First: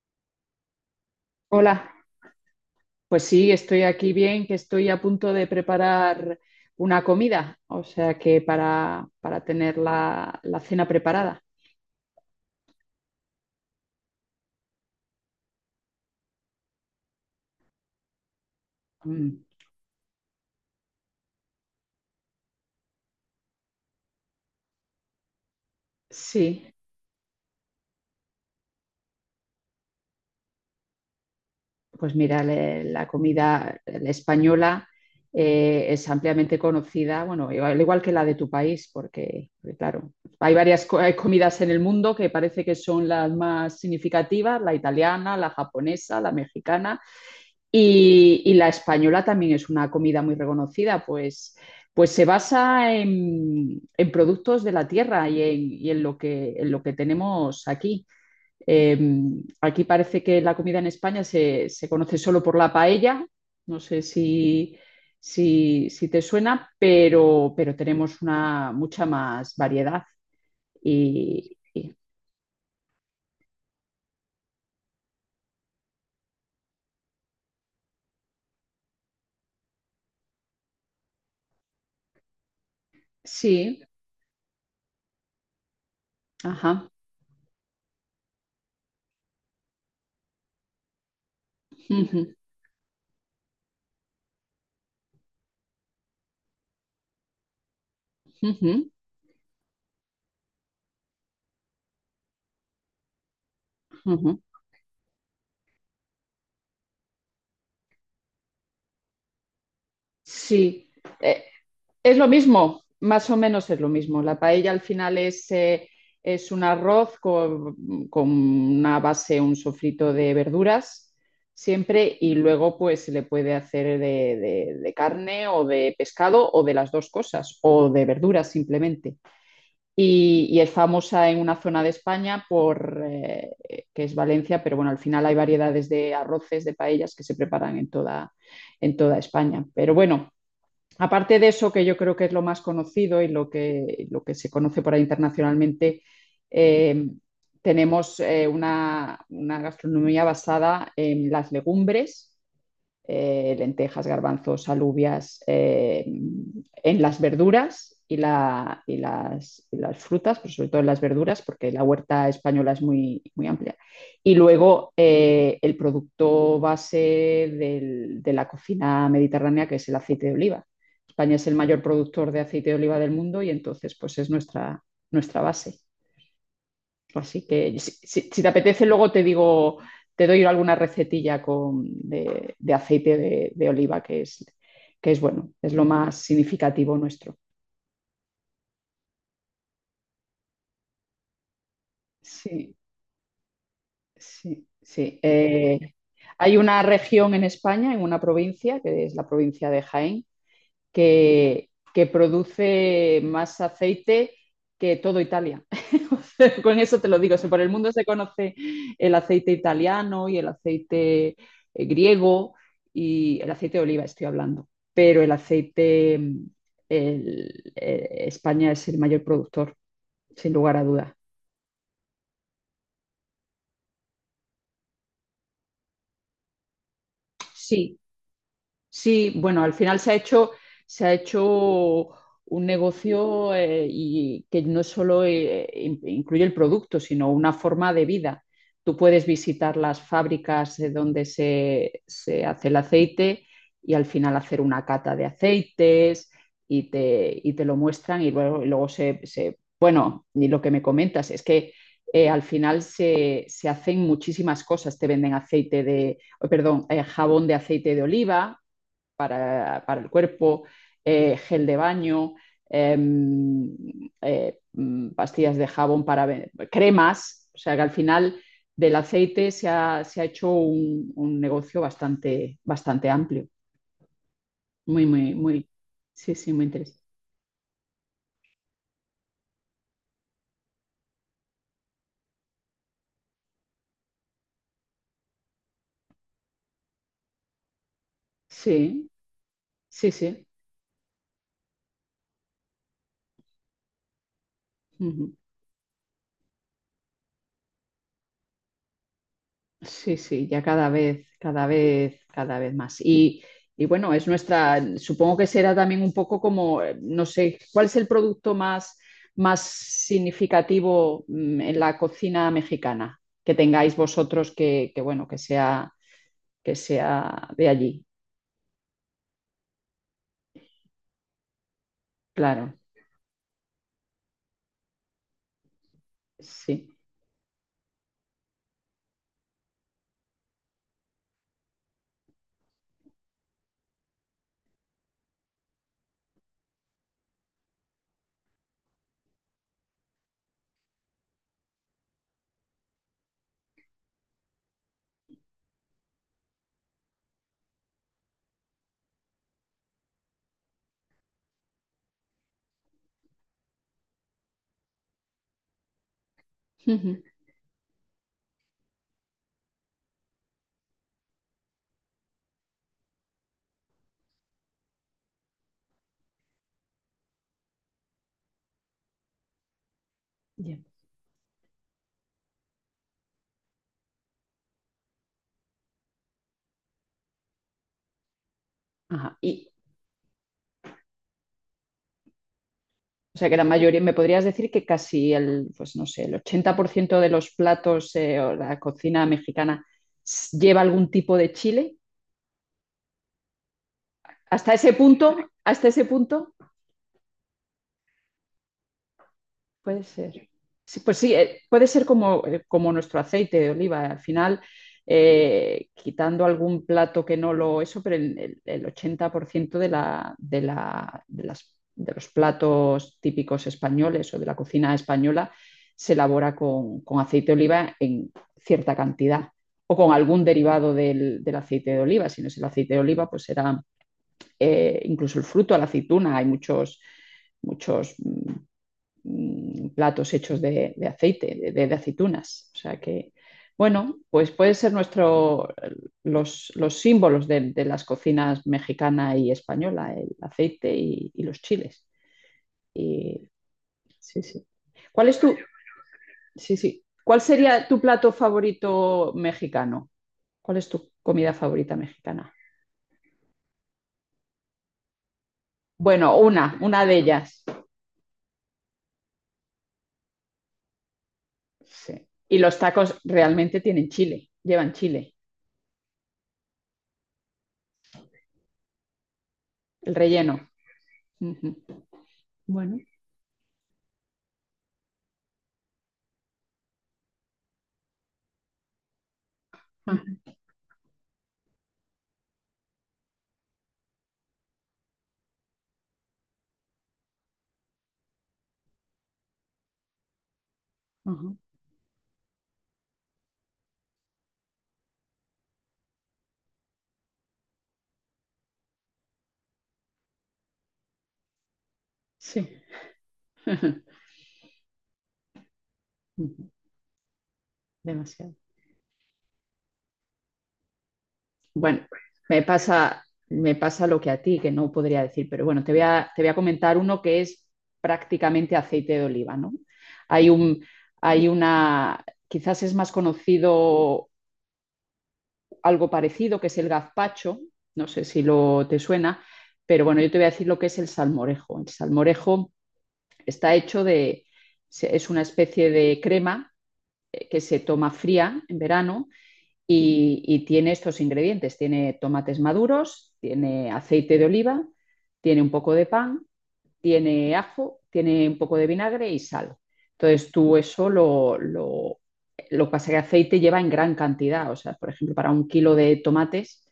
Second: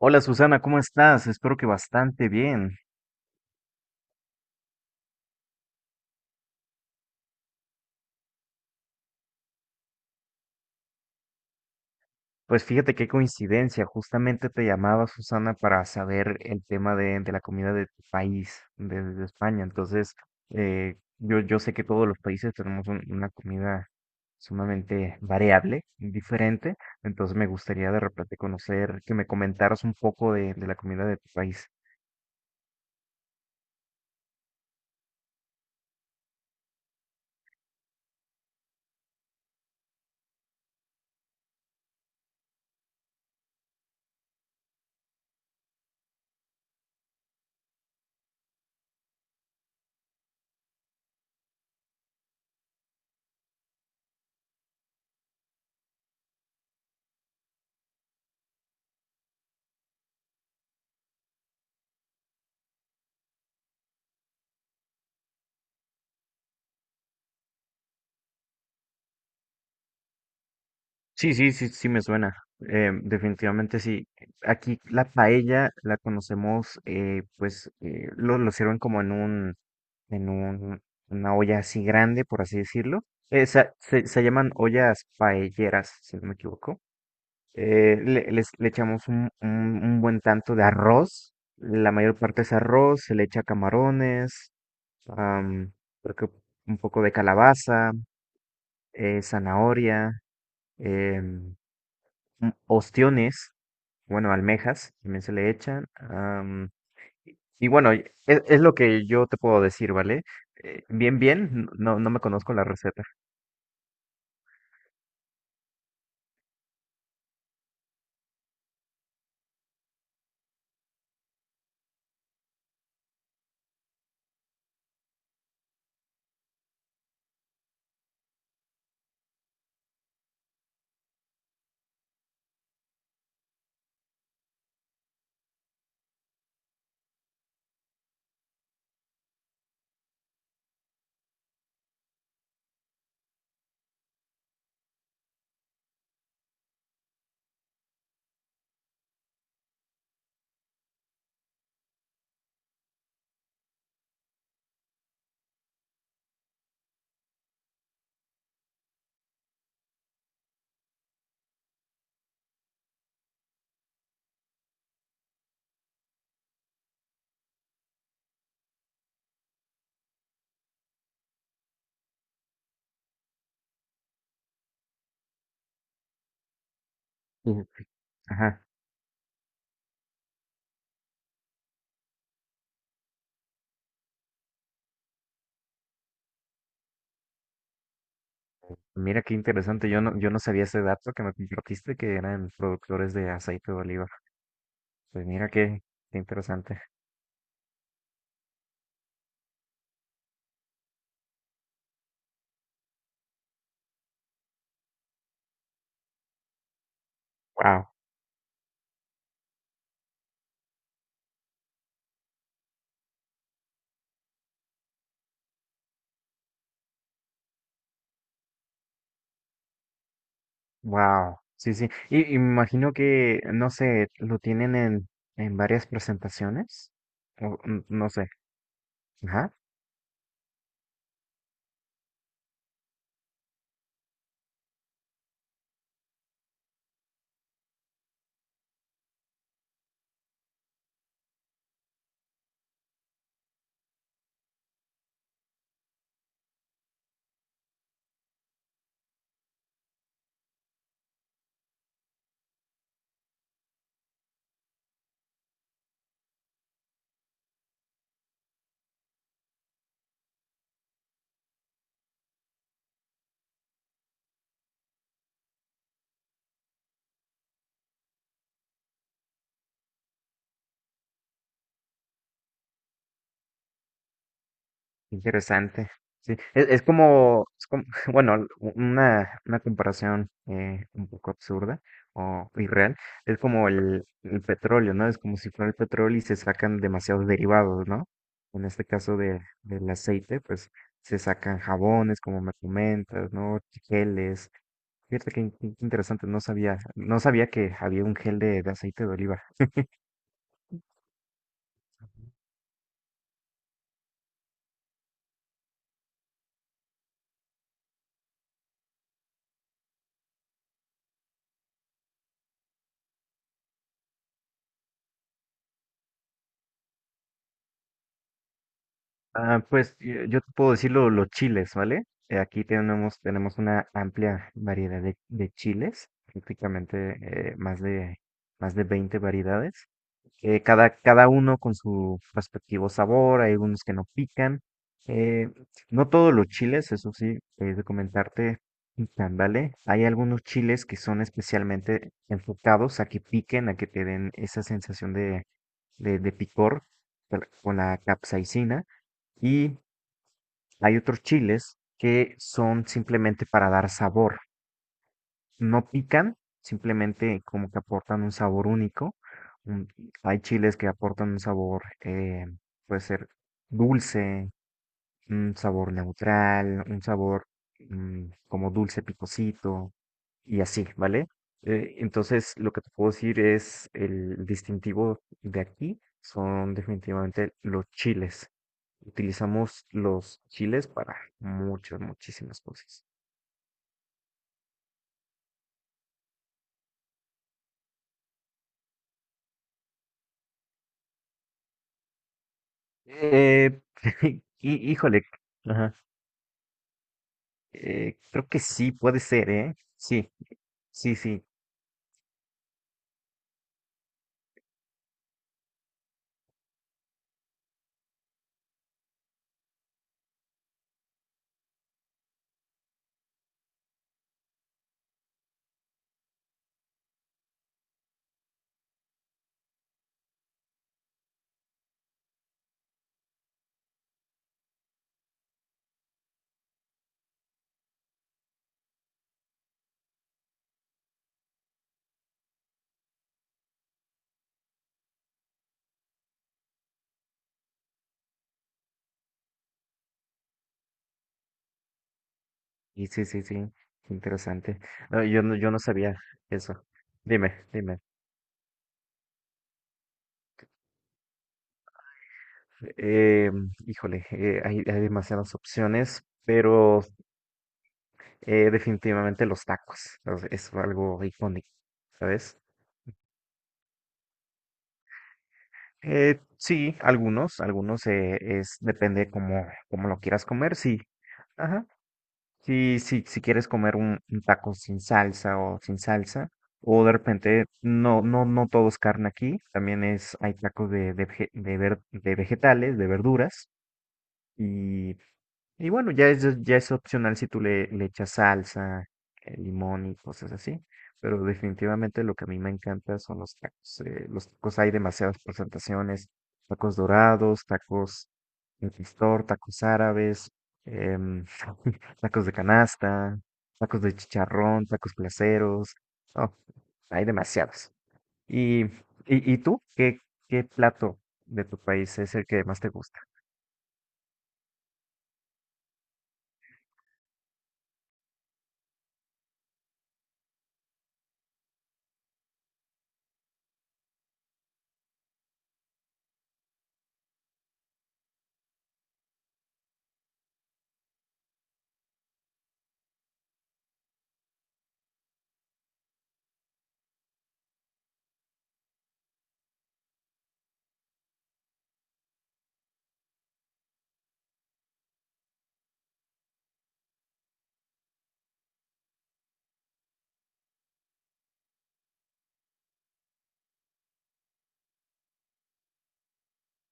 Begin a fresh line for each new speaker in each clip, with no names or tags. Hola Susana, ¿cómo estás? Espero que
Hola,
bastante bien.
pues sí, estoy aquí bien, que estoy a punto de preparar una comida, o sea que para tener la cena preparada.
Pues fíjate qué coincidencia, justamente te llamaba Susana para saber el tema de la comida de tu país, desde
Mm.
España. Entonces, yo sé que todos los países tenemos una comida sumamente variable,
Sí.
diferente. Entonces, me gustaría de repente conocer, que me comentaras un poco de la comida de tu país.
Pues mira, la comida española es ampliamente conocida, bueno, igual, al igual que la de tu país, porque, claro, hay varias comidas en el mundo que parece que son las más significativas, la italiana, la japonesa, la mexicana, y la española también es una comida muy reconocida, pues se basa en productos de la tierra y en lo que, tenemos aquí. Eh, Aquí parece que la comida en España se conoce solo por la paella, no sé si te suena, pero tenemos una mucha más variedad.
Sí, sí,
Y,
sí, sí
y-
me suena. Definitivamente sí. Aquí la paella la conocemos, pues lo sirven como en en un, una olla así grande, por así decirlo. Eh, sa-
sí,
se, se llaman ollas paelleras, si no me equivoco.
ajá.
Le echamos un buen tanto de arroz. La mayor
Ujú,
parte es arroz, se le echa camarones, am, creo que un poco de calabaza,
ujú,
zanahoria. em, Ostiones, bueno,
ujú.
almejas, también se le echan. Y bueno, es lo que yo te puedo decir, ¿vale?
Sí.
Bien,
Eh,
bien, no, no
Es
me
lo
conozco la
mismo,
receta.
más o menos es lo mismo. La paella al final es un arroz con una base, un sofrito de verduras siempre y luego pues se le puede hacer de carne o de pescado o de las dos cosas o de verduras simplemente. Y es famosa en una zona de España que es Valencia, pero bueno, al final hay variedades de arroces, de paellas que se preparan en toda España. Pero bueno, aparte de eso, que yo creo que es lo más conocido y lo que se conoce por ahí internacionalmente, eh, tenemos una gastronomía basada en las legumbres, lentejas, garbanzos, alubias, en las verduras y las frutas, pero sobre todo en las verduras, porque la huerta española es muy, muy amplia. Y luego el producto base de la cocina mediterránea, que es el aceite de oliva. España es el mayor productor de aceite de oliva del mundo y entonces pues es nuestra base. Así
Ujú.
que si te
Ajá.
apetece, luego te digo, te doy alguna recetilla de aceite de oliva, que es bueno, es lo más significativo nuestro.
Mira qué interesante, yo no, yo no sabía ese dato que me compartiste que eran
Sí,
productores de aceite de oliva.
sí, sí.
Pues mira qué, qué
Hay
interesante.
una región en España, en una provincia, que es la provincia de Jaén, que produce más aceite que todo Italia. O sea, con eso te lo digo. O sea, por el
Wow,
mundo se conoce el aceite italiano y el aceite, griego, y el aceite de oliva, estoy hablando. Pero el aceite, España es el mayor productor, sin lugar a dudas.
wow. Sí, sí. Y me imagino que, no sé, lo tienen en varias presentaciones. O,
Sí.
no sé.
Sí,
Ajá.
bueno, al final se ha hecho un negocio, y que no solo incluye el producto, sino una forma de vida. Tú puedes visitar las fábricas donde se hace el aceite y al final hacer una cata de aceites y te lo muestran y luego, Bueno, y lo que me comentas es que, al final se hacen muchísimas cosas. Te venden perdón, jabón de aceite de oliva para el cuerpo, gel de baño, eh, pastillas de jabón para cremas, o sea que al final del aceite se ha hecho un negocio bastante, bastante amplio, muy, muy, muy,
Interesante.
sí,
Sí,
sí, muy
es
interesante.
como, bueno, una comparación un poco absurda o irreal. Es como el petróleo, ¿no? Es como si fuera el petróleo y se sacan demasiados derivados, ¿no? En este
Sí,
caso de, del
sí,
aceite,
sí.
pues se sacan jabones, como me comentas, ¿no? Geles. Fíjate
Ujú.
que, que interesante, no sabía, no sabía que había un gel de aceite de oliva.
Sí, sí, ya cada vez, cada vez, cada vez más. Y bueno, es nuestra, supongo que será también un poco como, no sé, ¿cuál es el producto más, más significativo, en la cocina mexicana que tengáis vosotros que, bueno, que sea de allí?
Ah, pues yo te puedo decir los chiles, ¿vale? Aquí
Claro,
tenemos, tenemos una amplia variedad de chiles,
sí.
prácticamente más de 20 variedades. Cada uno con su respectivo sabor, hay algunos que no pican. eh, no todos los chiles, eso sí, he de comentarte, pican, ¿vale? Hay algunos chiles que son especialmente enfocados a que piquen, a que te den esa sensación de picor con la capsaicina. Y hay otros chiles que son simplemente para dar sabor. No pican,
Ujú.
simplemente como que aportan un sabor único. un- Hay chiles que aportan un sabor, puede ser dulce, un sabor neutral, un sabor como dulce picosito y
Bien.
así, ¿vale? Entonces, lo que te puedo decir es el distintivo de aquí son definitivamente los chiles.
Ajá.
Utilizamos los chiles para muchas, muchísimas cosas.
O sea que la mayoría, me podrías decir que casi el, pues no sé, el 80% de los platos, o la cocina mexicana lleva algún tipo de chile.
Eh,
Hasta ese
híjole,
punto, hasta
ajá,
ese punto.
creo que sí puede ser, ¿eh?
Puede
Sí,
ser. Sí,
sí,
pues sí,
sí.
puede ser como, como nuestro aceite de oliva. Al final, quitando algún plato que no lo eso, pero el 80% de, la, de, la- de las- de los platos típicos españoles o de la cocina española se elabora con aceite de oliva en cierta cantidad o con algún derivado del, del aceite de oliva. Si no es el aceite de oliva, pues será, incluso el fruto, la aceituna. Hay muchos platos hechos de, de aceitunas. O sea que, bueno, pues puede ser nuestro, los símbolos de las cocinas mexicana y española, el aceite y los chiles.
Y sí, sí,
Y,
sí, qué
sí, sí.
interesante. Ah,
¿Cuál es
yo
tu,
no, yo no sabía eso.
sí, sí. ¿Cuál
Dime,
sería
dime.
tu plato favorito mexicano? ¿Cuál es tu comida favorita mexicana?
Eh, híjole, hay, hay demasiadas opciones,
Bueno, una,
pero
una de ellas.
definitivamente los tacos es algo icónico,
Sí. Y
¿sabes?
los tacos realmente tienen chile, llevan chile,
Sí, algunos, algunos es depende cómo, cómo
el
lo quieras
relleno.
comer, sí.
Uh
Ajá.
-huh. Bueno.
Si, si, si quieres comer un taco sin salsa o sin salsa, o de repente, no, no, no todo es carne aquí, también
Ajá.
es, hay tacos de, de vegetales, de verduras, y y bueno, ya es opcional si tú le, le echas salsa, limón y cosas así. Pero
Ajá.
definitivamente lo que a mí me encanta son los tacos. Los tacos hay demasiadas presentaciones. Tacos dorados, tacos de pastor, tacos árabes, em, tacos de
Sí.
canasta, tacos de chicharrón, tacos placeros. No,
Ujú,
hay demasiados.
demasiado.
¿Y, y, y tú? ¿Qué, qué plato de tu
Bueno,
país es el
me
que más te gusta?
pasa, me pasa lo que a ti, que no podría decir, pero bueno, te voy a comentar uno que es prácticamente aceite de oliva, ¿no? Hay un, hay una, quizás es más conocido algo parecido, que es el gazpacho, no sé si lo te suena, pero bueno, yo te voy a decir lo que es el salmorejo. El salmorejo está hecho de, es una especie de crema, que se toma fría en verano, y tiene estos ingredientes. Tiene tomates maduros, tiene aceite de oliva, tiene un poco de pan, tiene ajo, tiene un poco de vinagre y sal. Entonces tú eso lo que pasa es que aceite lleva en gran cantidad. O sea, por ejemplo, para un kilo de tomates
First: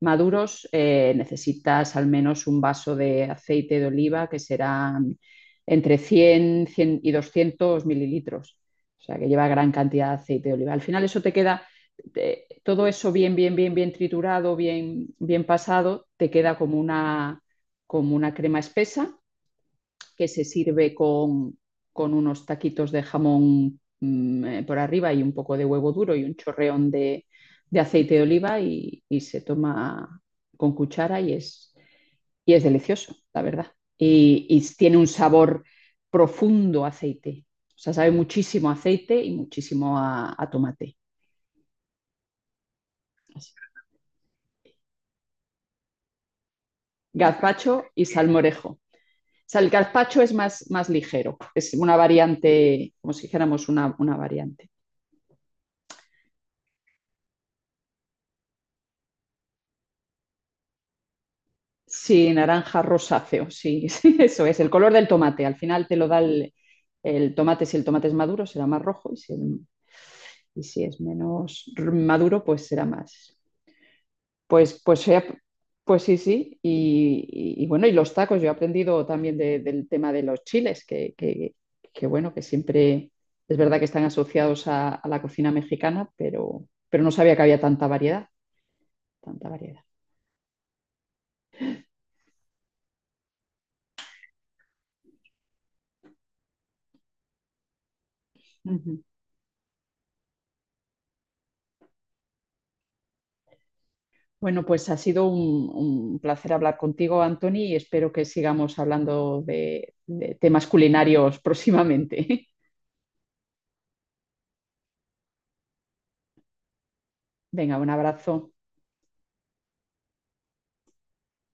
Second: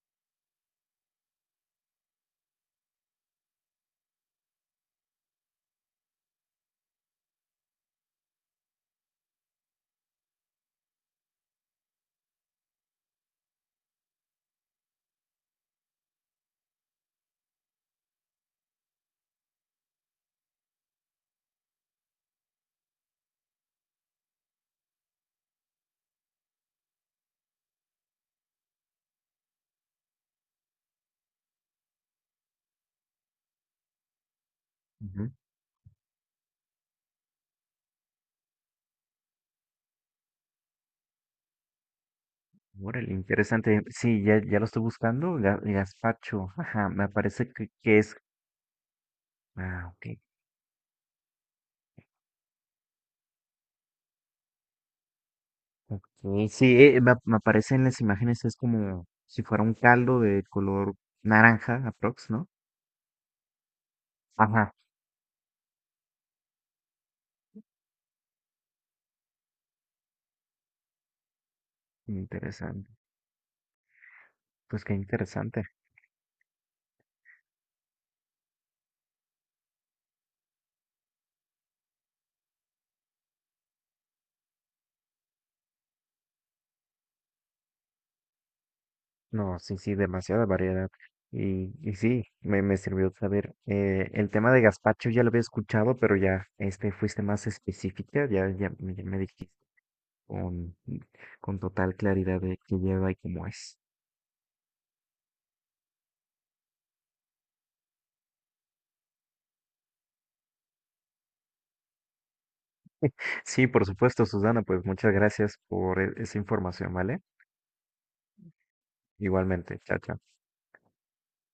maduros, necesitas al menos un vaso de aceite de oliva, que será entre cien y 200 mililitros. O sea, que lleva gran cantidad de aceite de oliva. Al final eso todo eso bien, bien, bien, bien triturado, bien, bien pasado, te queda como una crema espesa que se sirve con unos taquitos de jamón, por arriba, y un poco de huevo duro y un chorreón de aceite de oliva y se toma con cuchara y es delicioso, la verdad. Y tiene un sabor profundo a aceite. O sea, sabe muchísimo a aceite y muchísimo a tomate.
Órale,
Así.
interesante. Sí, ya, ya lo estoy buscando. Gazpacho. Ajá, me parece
Gazpacho
que
y
es.
salmorejo. O sea, el
Ah, ok.
gazpacho es más, más ligero, es una variante, como si dijéramos una variante.
Ok, sí, me, me aparece en las imágenes, es como si fuera un caldo de color naranja,
Sí,
aprox, ¿no?
naranja rosáceo, sí, sí, eso es, el
Ajá,
color del tomate. Al final te lo da el tomate, si el tomate es maduro será más rojo, y si, y si es menos maduro, pues será
interesante.
más. Pues,
Pues qué
pues, sea-
interesante.
pues sí, sí. Y bueno, y los tacos, yo he aprendido también del tema de los chiles, que bueno, que siempre es verdad que están asociados a la cocina mexicana, pero no sabía que había tanta variedad, tanta
No, sí,
variedad.
sí, demasiada variedad. Y sí, me sirvió saber. El tema de gazpacho ya lo había escuchado, pero ya este fuiste más específica, ya, ya, ya me dijiste. con, con total claridad de qué lleva y cómo es.
Bueno, pues ha sido un placer hablar contigo, Anthony, y espero que sigamos hablando de temas culinarios próximamente.
Sí, por supuesto, Susana, pues muchas gracias por esa información, ¿vale?
Venga, un abrazo.
Igualmente, chao, chao.